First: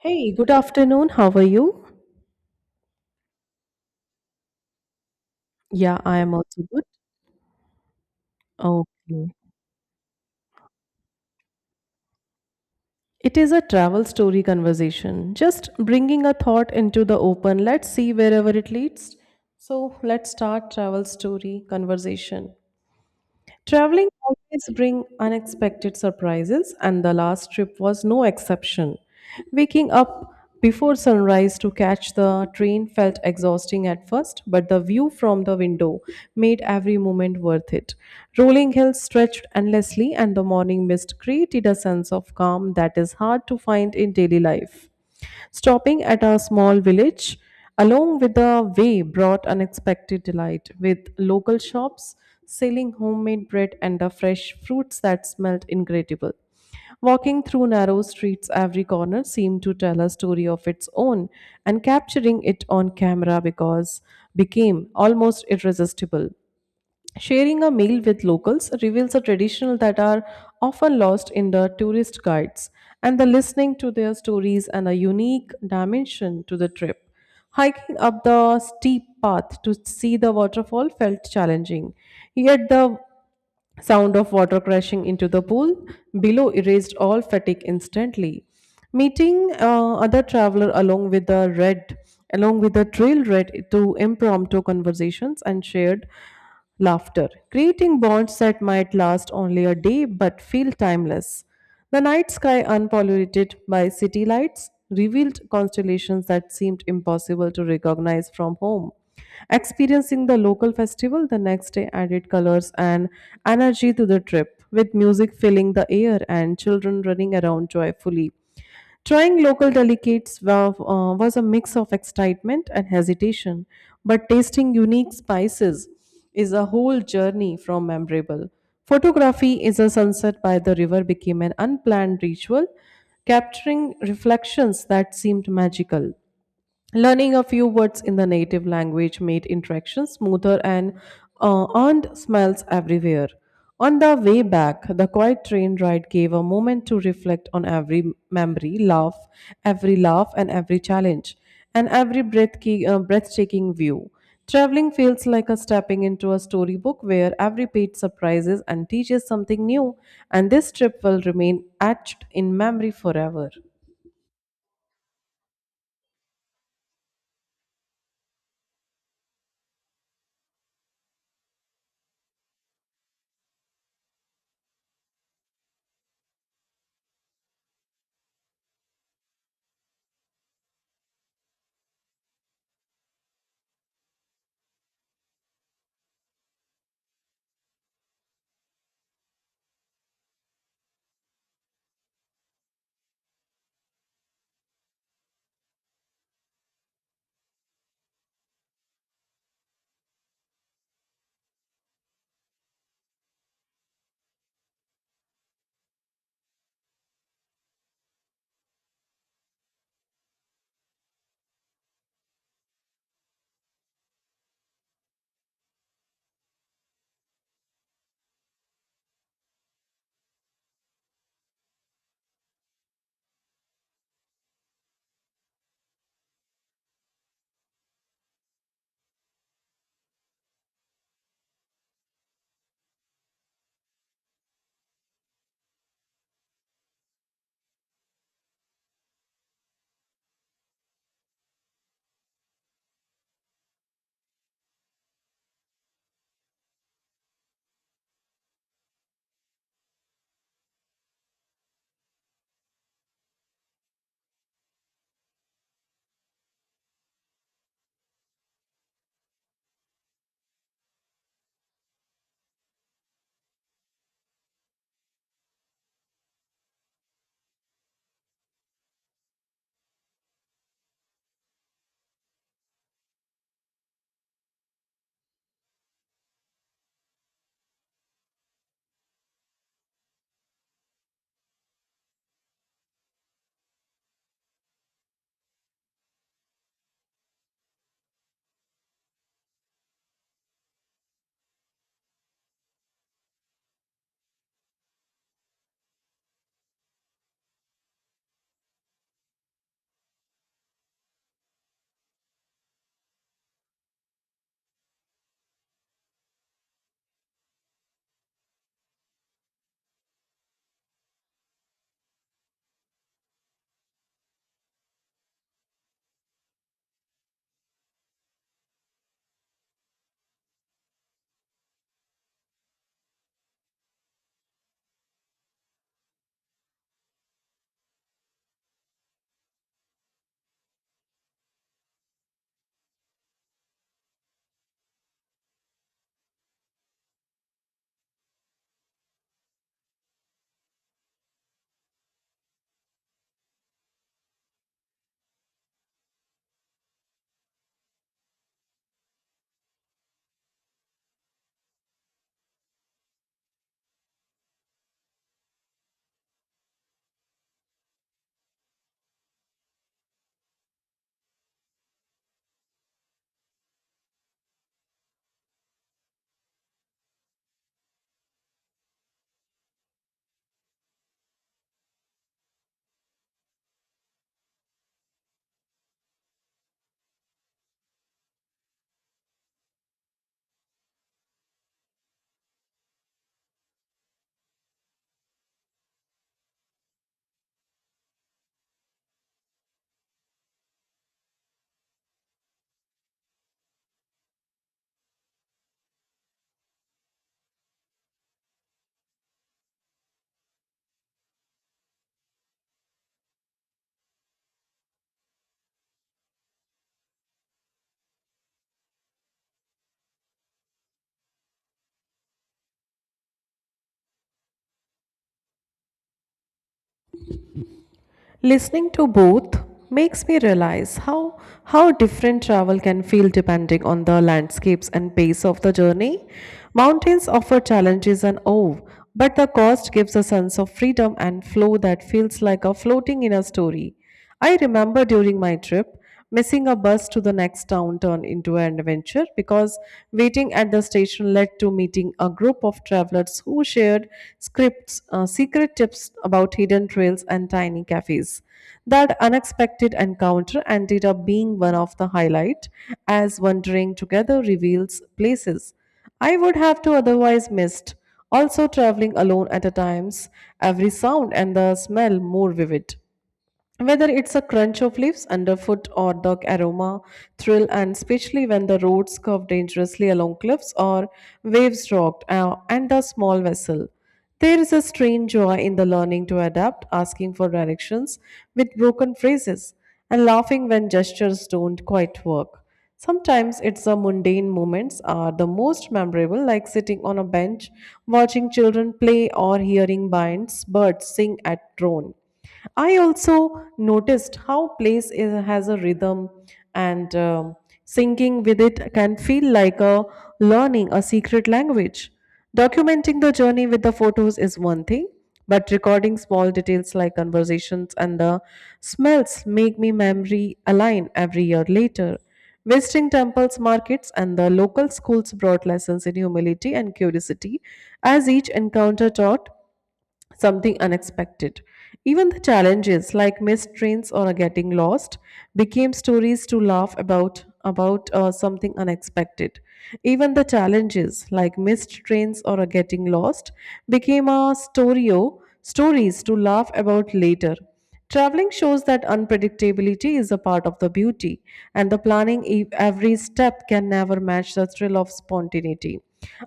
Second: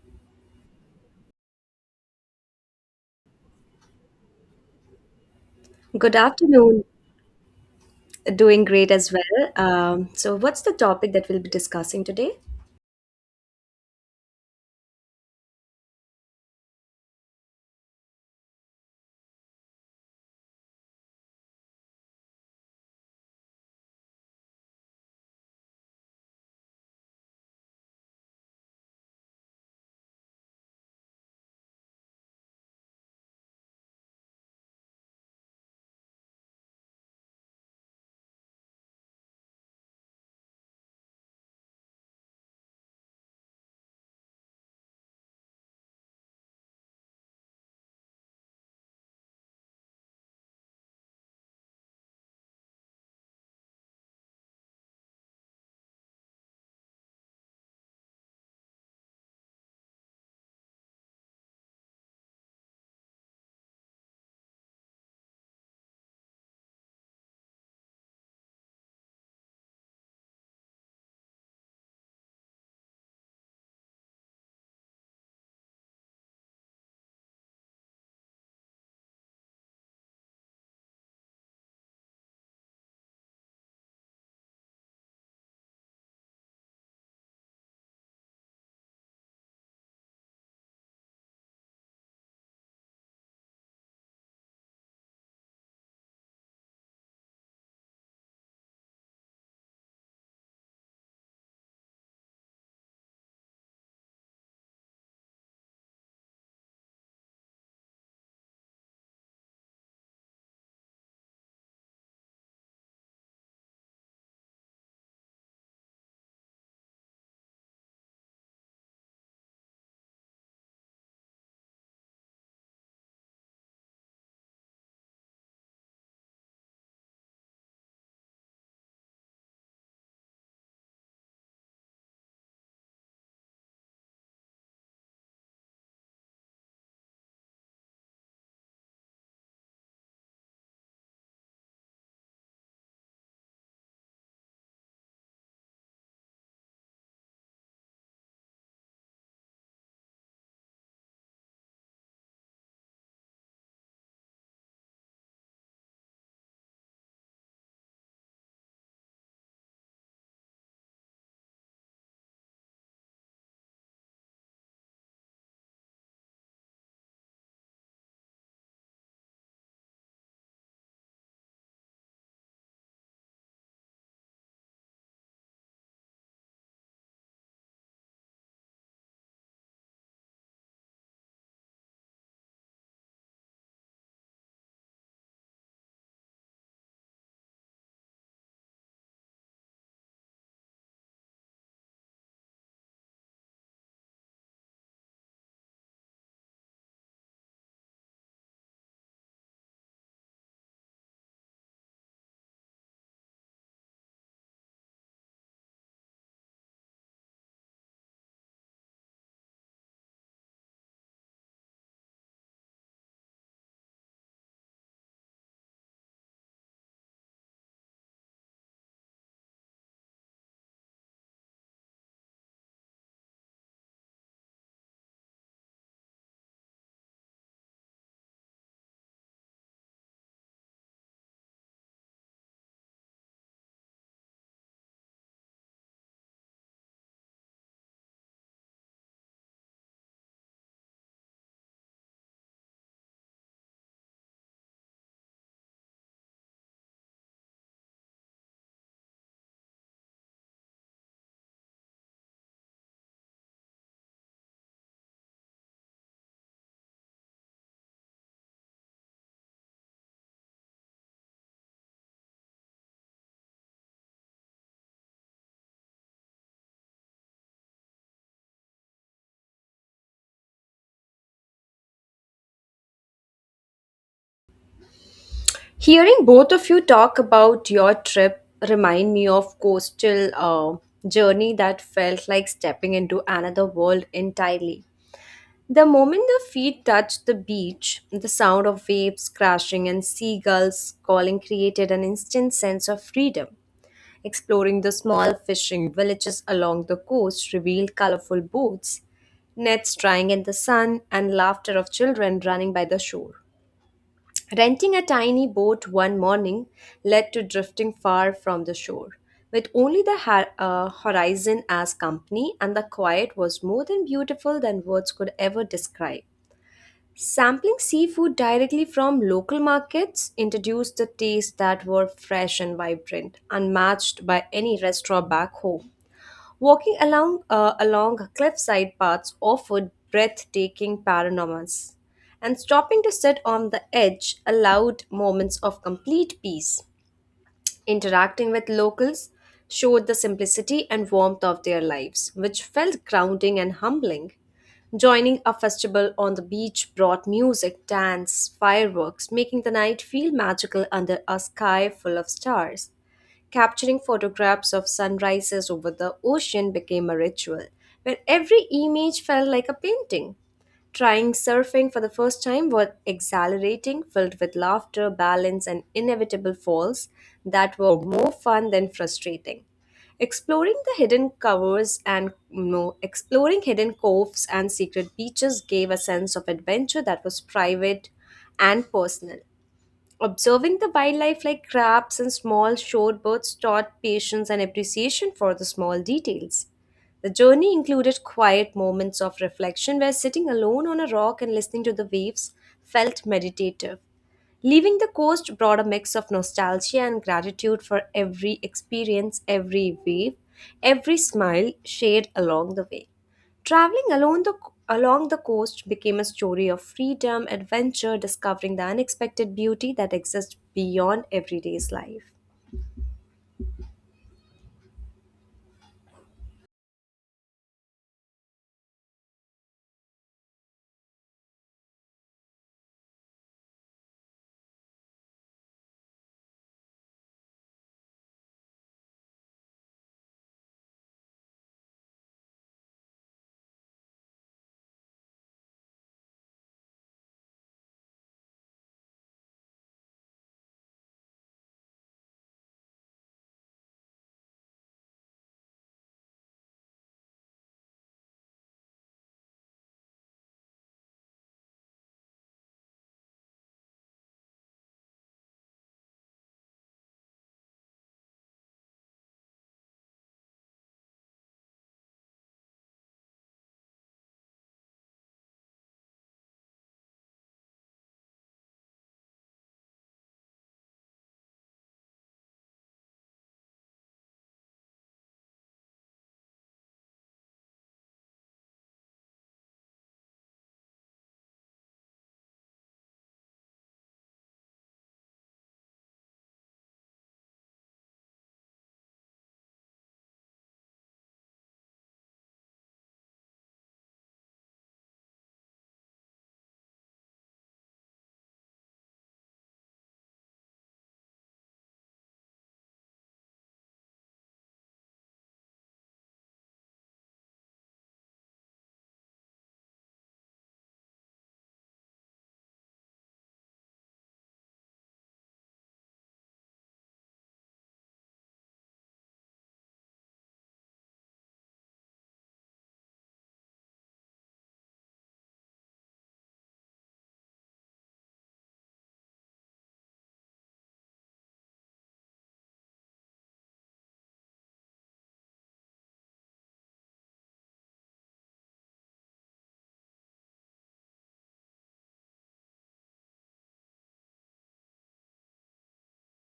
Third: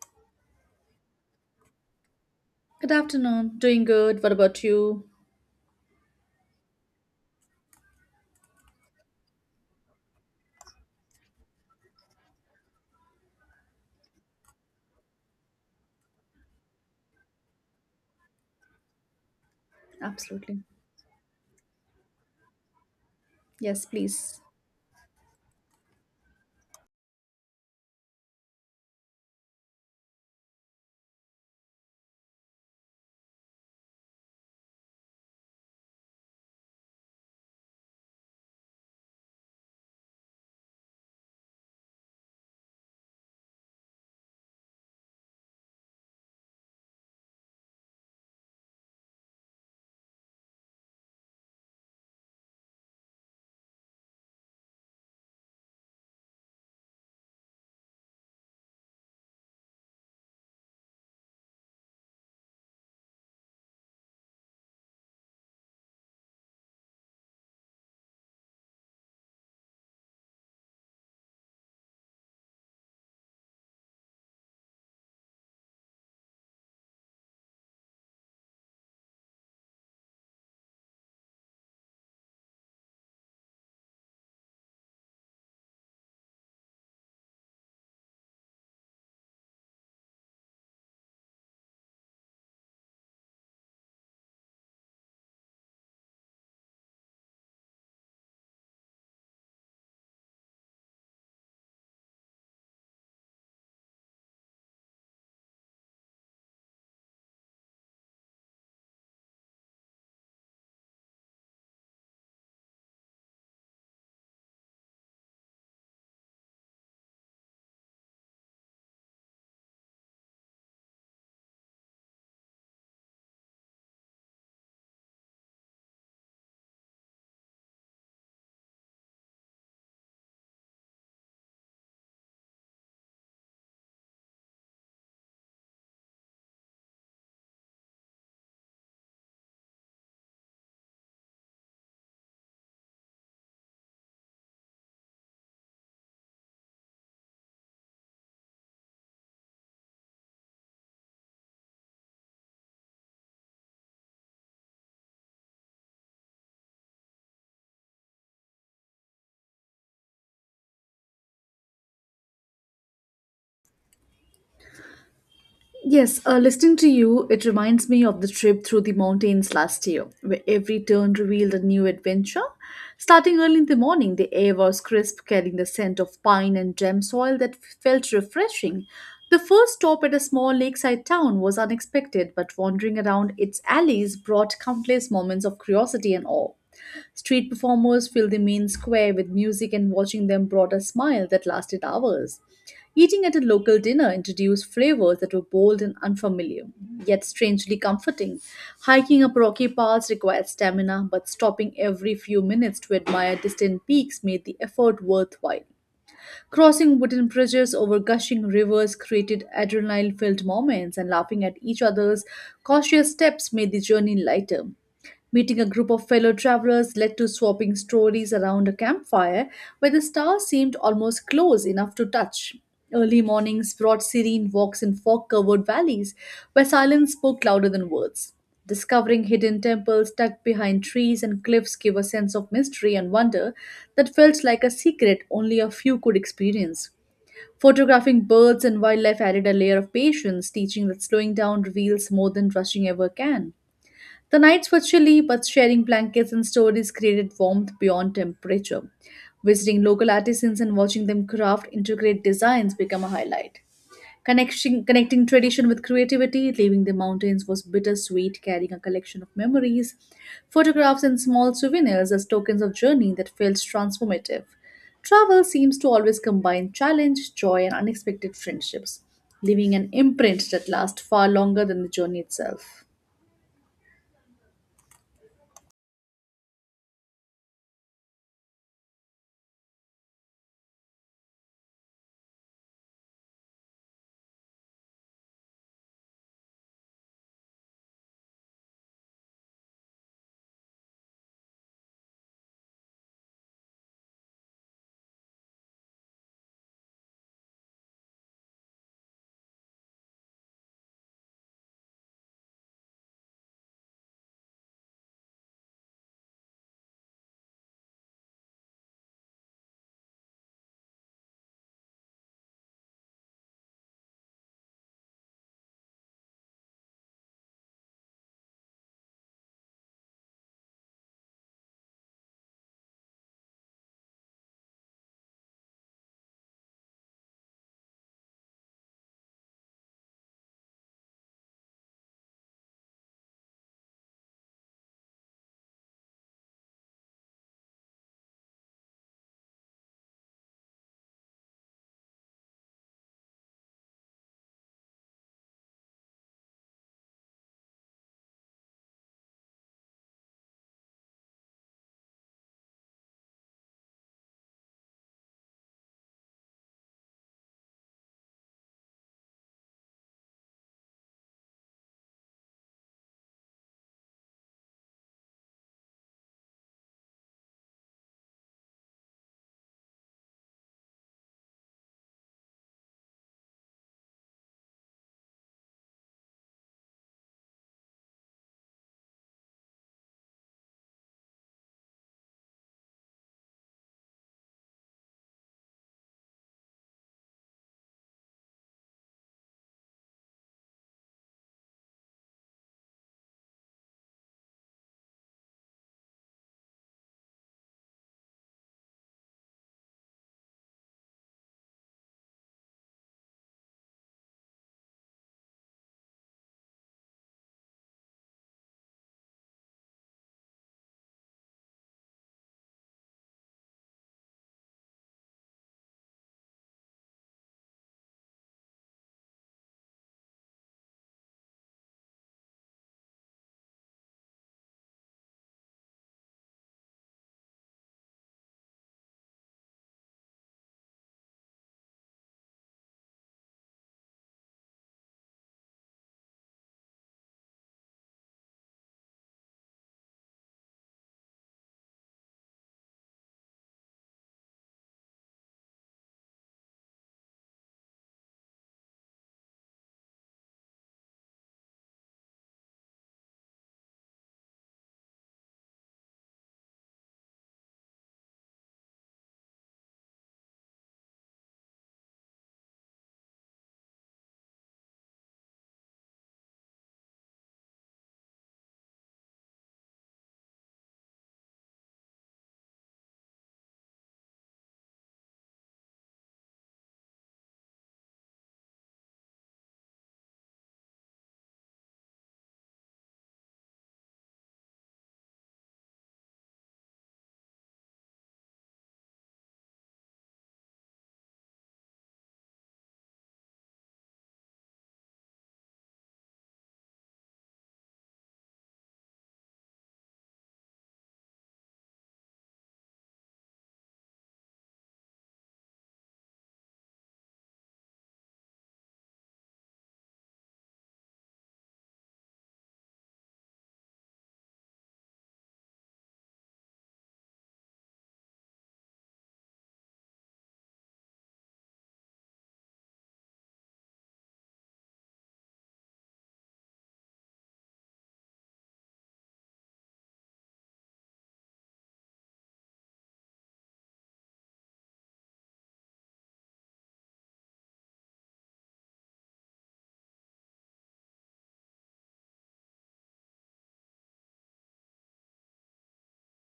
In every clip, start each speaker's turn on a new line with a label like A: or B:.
A: Hey, good afternoon. How are you?
B: Good afternoon. Doing good. What about you?
A: Yeah,
C: Good
A: I am also good.
C: afternoon. Doing great as
A: Okay.
C: well. What's the topic that we'll be discussing today?
A: It is a travel story conversation. Just bringing a thought into the open. Let's see wherever it leads. So, let's
B: Absolutely.
A: start travel story conversation.
B: Yes,
A: Traveling
B: please.
A: always bring unexpected surprises and the last trip was no exception. Waking up before sunrise to catch the train felt exhausting at first, but the view from the window made every moment worth it. Rolling hills stretched endlessly and the morning mist created a sense of calm that is hard to find in daily life. Stopping at a small village along with the way brought unexpected delight with local shops selling homemade bread and the fresh fruits that smelled incredible. Walking through narrow streets, every corner seemed to tell a story of its own, and capturing it on camera because became almost irresistible. Sharing a meal with locals reveals a tradition that are often lost in the tourist guides, and the listening to their stories and a unique dimension to the trip. Hiking up the steep path to see the waterfall felt challenging, yet the sound of water crashing into the pool below erased all fatigue instantly. Meeting other traveler along with the red, along with the trail red to impromptu conversations and shared laughter, creating bonds that might last only a day but feel timeless. The night sky, unpolluted by city lights, revealed constellations that seemed impossible to recognize from home. Experiencing the local festival the next day added colors and energy to the trip, with music filling the air and children running around joyfully. Trying local delicates was a mix of excitement and hesitation, but tasting unique spices is a whole journey from memorable. Photography is a sunset by the river became an unplanned ritual, capturing reflections that seemed magical. Learning a few words in the native language made interaction smoother and earned smiles everywhere. On the way back, the quiet train ride gave a moment to reflect on every memory, laugh, every laugh, and every challenge, and every breathtaking view. Traveling feels like a stepping into a storybook where every page surprises and teaches something new, and this trip will remain etched in memory forever.
B: Yes, listening to you, it reminds me of the trip through the mountains last year, where every turn revealed a new adventure. Starting early in the morning, the air was crisp, carrying the scent of pine and gem soil that felt refreshing. The first stop at a small lakeside town was unexpected, but wandering around its alleys brought countless moments of curiosity and awe. Street performers filled the main square with music, and watching them brought a smile that lasted hours. Eating at a local dinner introduced flavors that were bold and unfamiliar, yet strangely comforting. Hiking up rocky paths required stamina, but stopping every few minutes to admire distant peaks made the effort worthwhile. Crossing wooden bridges over gushing rivers created adrenaline filled moments, and laughing at each other's cautious steps made the journey lighter. Meeting a group of fellow travelers led to swapping stories around a campfire where the stars seemed almost close enough to touch. Early mornings brought serene walks in fog covered valleys where silence spoke louder than words. Discovering hidden temples tucked behind trees and cliffs gave a sense of mystery and wonder that felt like a secret only a few could experience. Photographing birds and wildlife added a layer of patience, teaching that slowing down reveals more than rushing ever can. The nights were chilly, but sharing blankets and stories created warmth beyond temperature. Visiting local artisans and watching them craft intricate designs became a highlight. Connecting tradition with creativity, leaving the mountains was bittersweet, carrying a collection of memories, photographs, and small souvenirs as tokens of journey that felt transformative. Travel seems to always combine challenge, joy, and unexpected friendships, leaving an imprint that lasts far longer than the journey itself.
C: Hearing both of you talk about your trip remind me of coastal journey that felt like stepping into another world entirely. The moment the feet touched the beach, the sound of waves crashing and seagulls calling created an instant sense of freedom. Exploring the small fishing villages along the coast revealed colorful boats, nets drying in the sun, and laughter of children running by the shore. Renting a tiny boat one morning led to drifting far from the shore, with only the horizon as company, and the quiet was more than beautiful than words could ever describe. Sampling seafood directly from local markets introduced the taste that were fresh and vibrant, unmatched by any restaurant back home. Walking along cliffside paths offered breathtaking panoramas, and stopping to sit on the edge allowed moments of complete peace. Interacting with locals showed the simplicity and warmth of their lives, which felt grounding and humbling. Joining a festival on the beach brought music, dance, fireworks, making the night feel magical under a sky full of stars. Capturing photographs of sunrises over the ocean became a ritual, where every image felt like a painting. Trying surfing for the first time was exhilarating, filled with laughter, balance, and inevitable falls that were more fun than frustrating. Exploring the hidden covers and no, exploring hidden coves and secret beaches gave a sense of adventure that was private and personal. Observing the wildlife like crabs and small shorebirds taught patience and appreciation for the small details. The journey included quiet moments of reflection where sitting alone on a rock and listening to the waves felt meditative. Leaving the coast brought a mix of nostalgia and gratitude for every experience, every wave, every smile shared along the way. Traveling along the, along the coast became a story of freedom, adventure, discovering the unexpected beauty that exists beyond everyday's life.
A: Listening to both makes me realize how different travel can feel depending on the landscapes and pace of the journey. Mountains offer challenges and awe, but the coast gives a sense of freedom and flow that feels like a floating in a story. I remember during my trip, missing a bus to the next town turned into an adventure because waiting at the station led to meeting a group of travelers who shared secret tips about hidden trails and tiny cafes. That unexpected encounter ended up being one of the highlight, as wandering together reveals places I would have to otherwise missed. Also, traveling alone at a times, every sound and the smell more vivid. Whether it's a crunch of leaves underfoot or the aroma, thrill, and especially when the roads curve dangerously along cliffs or waves rocked and a small vessel. There is a strange joy in the learning to adapt, asking for directions with broken phrases, and laughing when gestures don't quite work. Sometimes it's the mundane moments are the most memorable, like sitting on a bench, watching children play, or hearing binds, birds sing at drone. I also noticed how place is, has a rhythm, and singing with it can feel like a learning a secret language. Documenting the journey with the photos is one thing, but recording small details like conversations and the smells make me memory align every year later. Visiting temples, markets, and the local schools brought lessons in humility and curiosity, as each encounter taught something unexpected. Even the challenges like missed trains or getting lost became stories to laugh about something unexpected. Even the challenges like missed trains or getting lost became a story stories to laugh about later. Traveling shows that unpredictability is a part of the beauty, and the planning every step can never match the thrill of spontaneity.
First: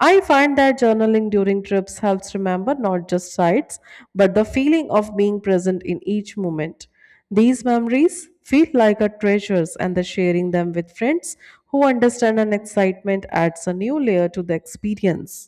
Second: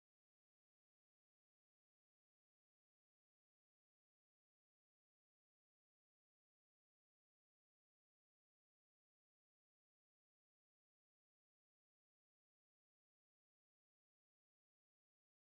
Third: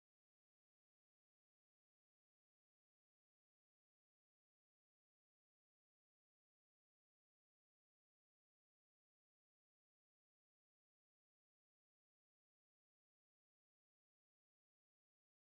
A: I find that journaling during trips helps remember not just sights, but the feeling of being present in each moment. These memories feel like a treasures, and the sharing them with friends who understand an excitement adds a new layer to the experience.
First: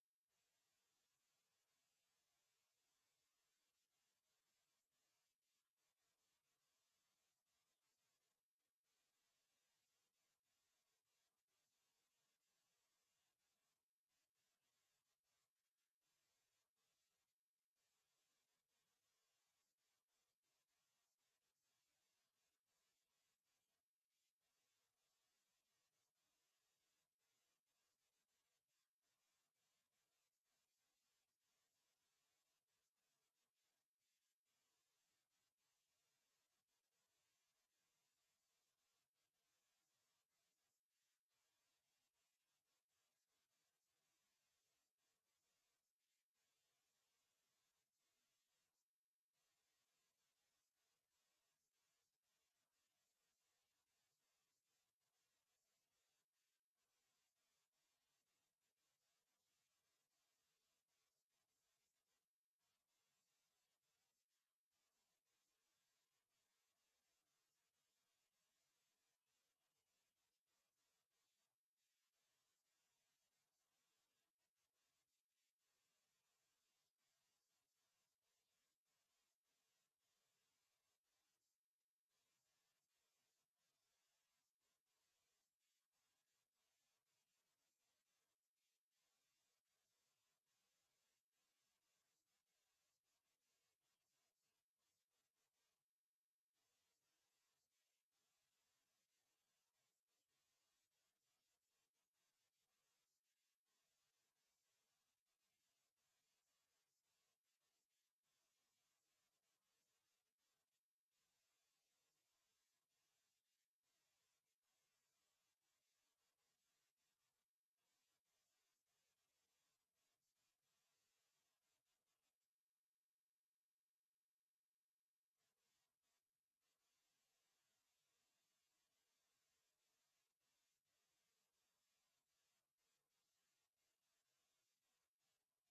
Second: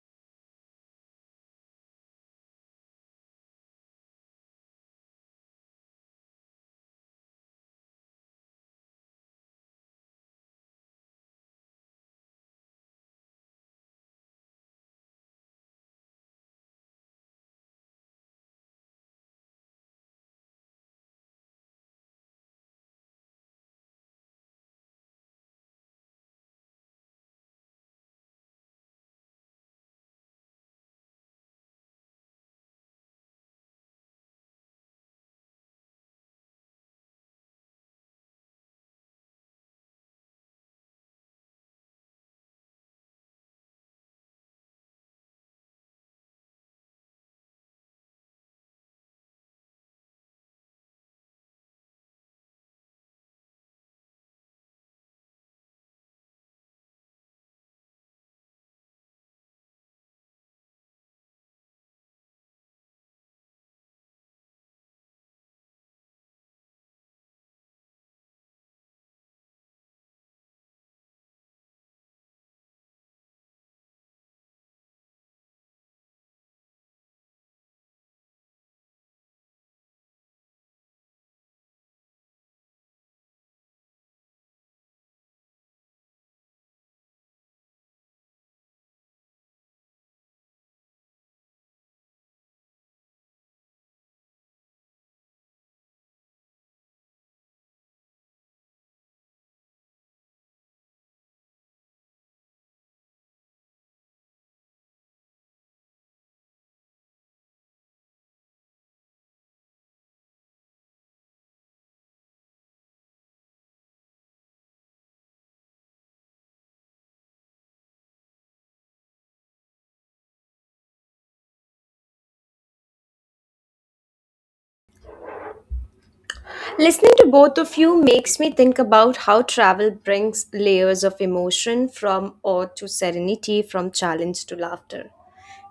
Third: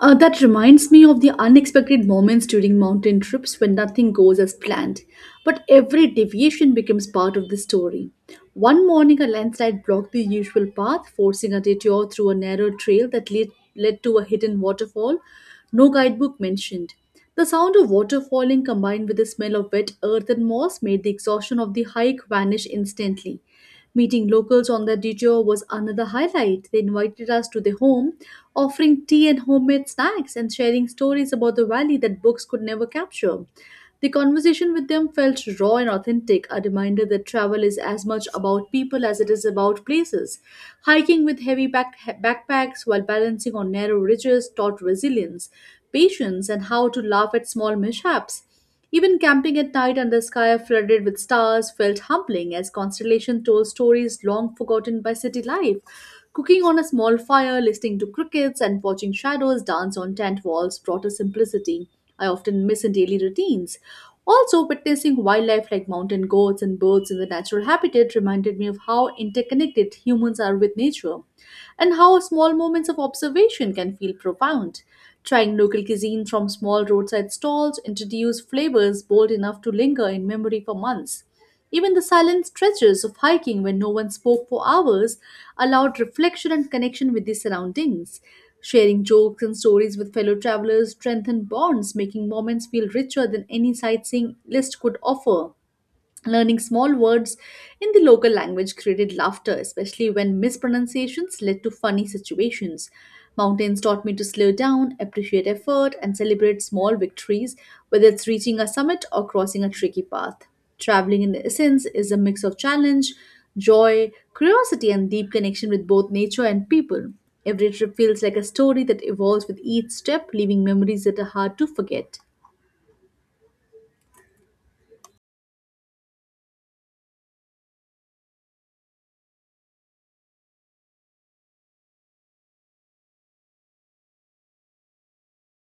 B: That reminds me of the unexpected moments during mountain trips when nothing goes as planned, but every deviation becomes part of the story. One morning, a landslide blocked the usual path, forcing a detour through a narrow trail that led to a hidden waterfall, no guidebook mentioned. The sound of water falling combined with the smell of wet earth and moss made the exhaustion of the hike vanish instantly. Meeting locals on the detour was another highlight. They invited us to their home, offering tea and homemade snacks and sharing stories about the valley that books could never capture. The conversation with them felt raw and authentic, a reminder that travel is as much about people as it is about places. Hiking with heavy backpacks while balancing on narrow ridges taught resilience, patience, and how to laugh at small mishaps. Even camping at night under a sky flooded with stars felt humbling as constellations told stories long forgotten by city life. Cooking on a small fire, listening to crickets, and watching shadows dance on tent walls brought a simplicity I often miss in daily routines. Also, witnessing wildlife like mountain goats and birds in the natural habitat reminded me of how interconnected humans are with nature and how small moments of observation can feel profound. Trying local cuisine from small roadside stalls introduced flavors bold enough to linger in memory for months. Even the silent stretches of hiking when no one spoke for hours allowed reflection and connection with the surroundings. Sharing jokes and stories with fellow travelers strengthened bonds, making moments feel richer than any sightseeing list could offer. Learning small words in the local language created laughter, especially when mispronunciations led to funny situations. Mountains taught me to slow down, appreciate effort, and celebrate small victories, whether it's reaching a summit or crossing a tricky path. Traveling, in essence, is a mix of challenge, joy, curiosity, and deep connection with both nature and people. Every trip feels like a story that evolves with each step, leaving memories that are hard to forget.
C: Listening to both of you makes me think about how travel brings layers of emotion from awe to serenity, from challenge to laughter.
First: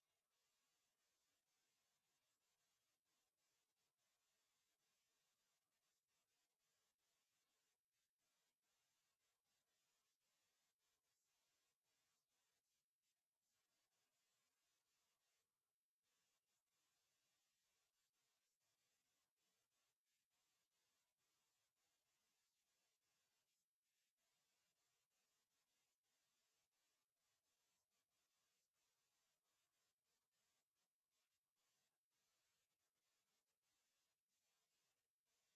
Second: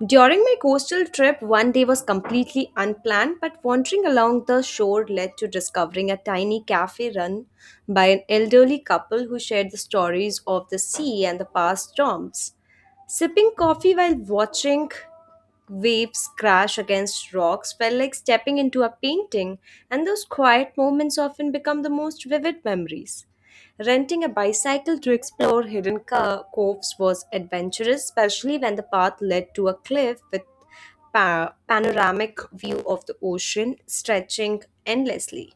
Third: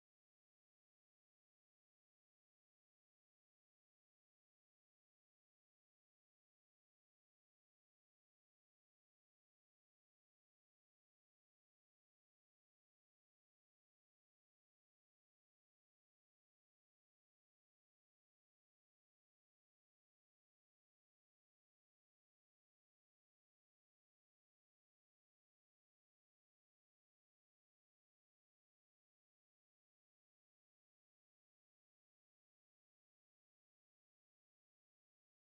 C: During my coastal trip, one day was completely unplanned, but wandering along the shore led to discovering a tiny cafe run by an elderly couple who shared the stories of the sea and the past storms. Sipping coffee while watching waves crash against rocks felt like stepping into a painting, and those quiet moments often become the most vivid memories. Renting a bicycle to explore coves was adventurous, especially when the path led to a cliff with panoramic view of the ocean stretching endlessly.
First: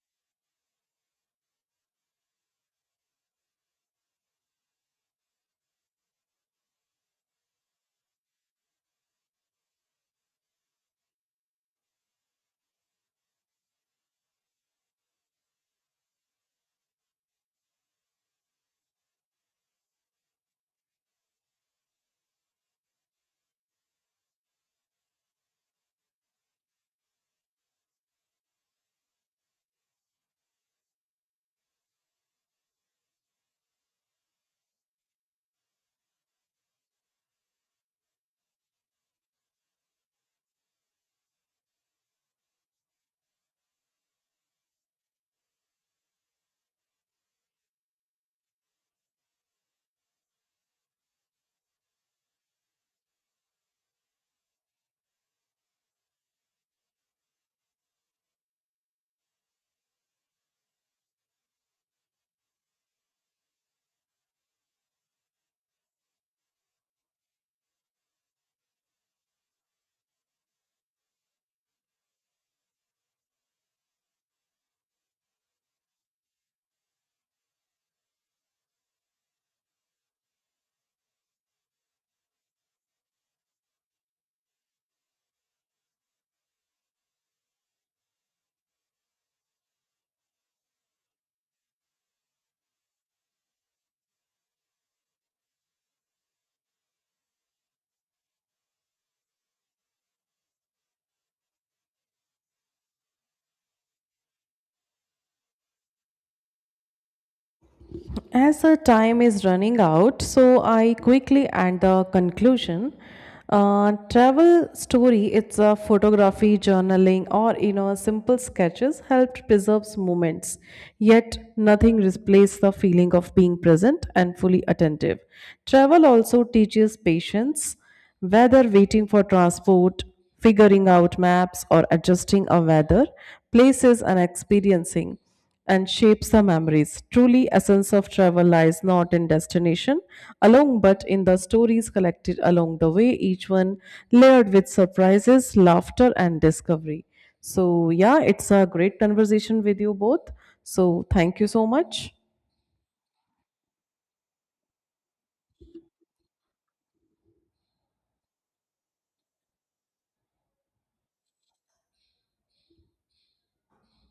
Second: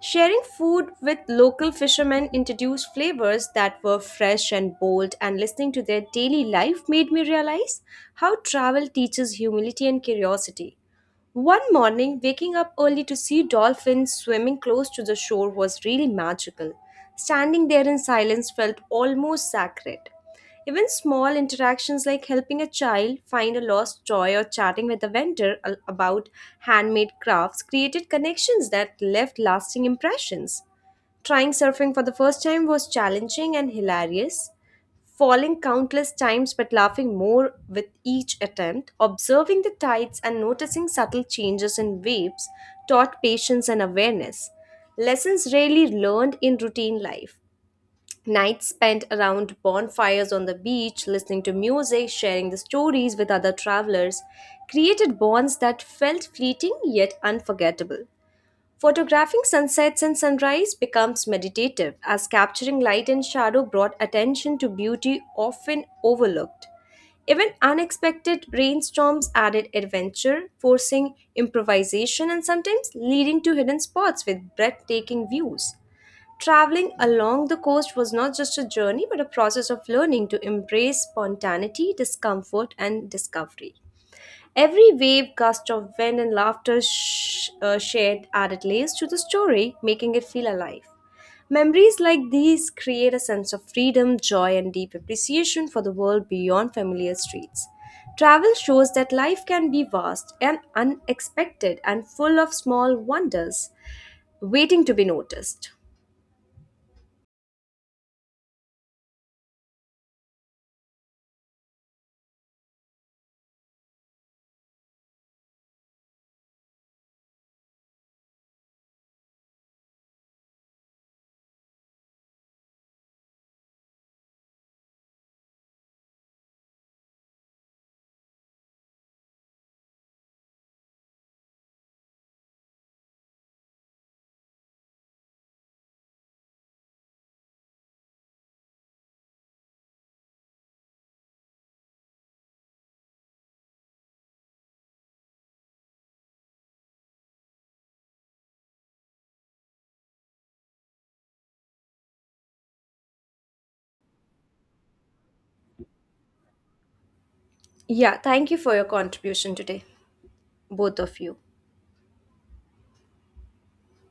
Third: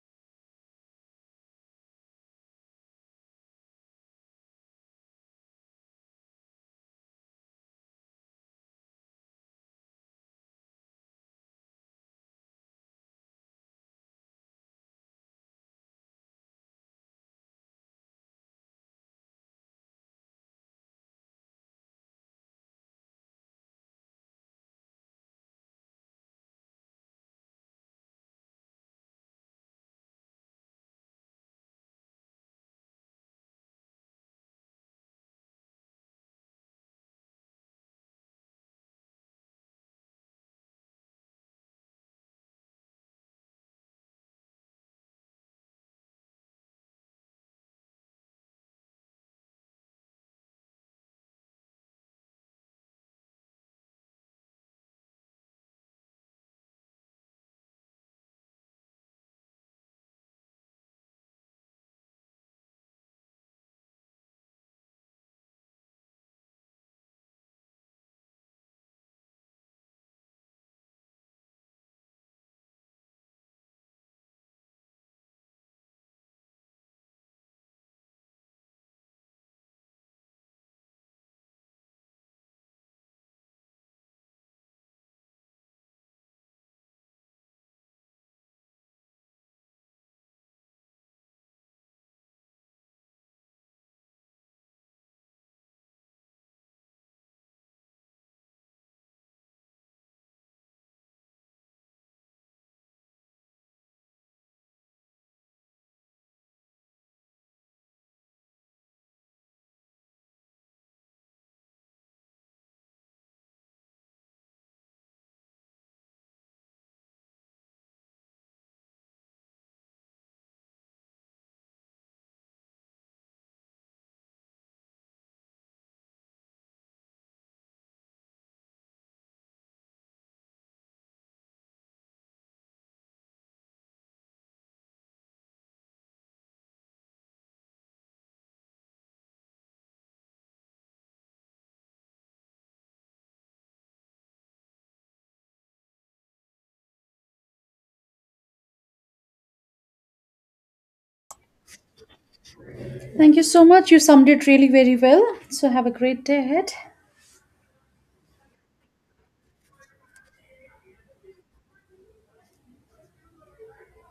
C: Sharing food with local fishermen introduced flavors that were fresh and bold, and listening to their daily life made me realize how travel teaches humility and curiosity. One morning, waking up early to see dolphins swimming close to the shore was really magical. Standing there in silence felt almost sacred. Even small interactions like helping a child find a lost toy or chatting with a vendor about handmade crafts created connections that left lasting impressions. Trying surfing for the first time was challenging and hilarious, falling countless times but laughing more with each attempt, observing the tides and noticing subtle changes in waves taught patience and awareness. Lessons rarely learned in routine life. Nights spent around bonfires on the beach, listening to music, sharing the stories with other travelers, created bonds that felt fleeting yet unforgettable. Photographing sunsets and sunrise becomes meditative as capturing light and shadow brought attention to beauty often overlooked. Even unexpected rainstorms added adventure, forcing improvisation and sometimes leading to hidden spots with breathtaking views. Traveling along the coast was not just a journey but a process of learning to embrace spontaneity, discomfort, and discovery. Every wave, gust of wind, and laughter shared added layers to the story, making it feel alive. Memories like these create a sense of freedom, joy, and deep appreciation for the world beyond familiar streets. Travel shows that life can be vast and unexpected and full of small wonders waiting to be noticed.
A: As the time is running out, so I quickly add the conclusion. Travel story, it's a photography, journaling, or you know, simple sketches helped preserves moments. Yet nothing replaces the feeling of being present and fully attentive. Travel also teaches patience, whether waiting for transport, figuring out maps, or adjusting a weather, places, and experiencing and shapes our memories. Truly, essence of travel lies not in destination alone, but in the stories collected along the way, each one layered with surprises, laughter, and discovery. So, yeah, it's a great conversation with you both. So, thank you so much.
B: Thank you so much. You summed it really very well. So have a great day ahead.
C: Yeah, thank you for your contribution today, both of you.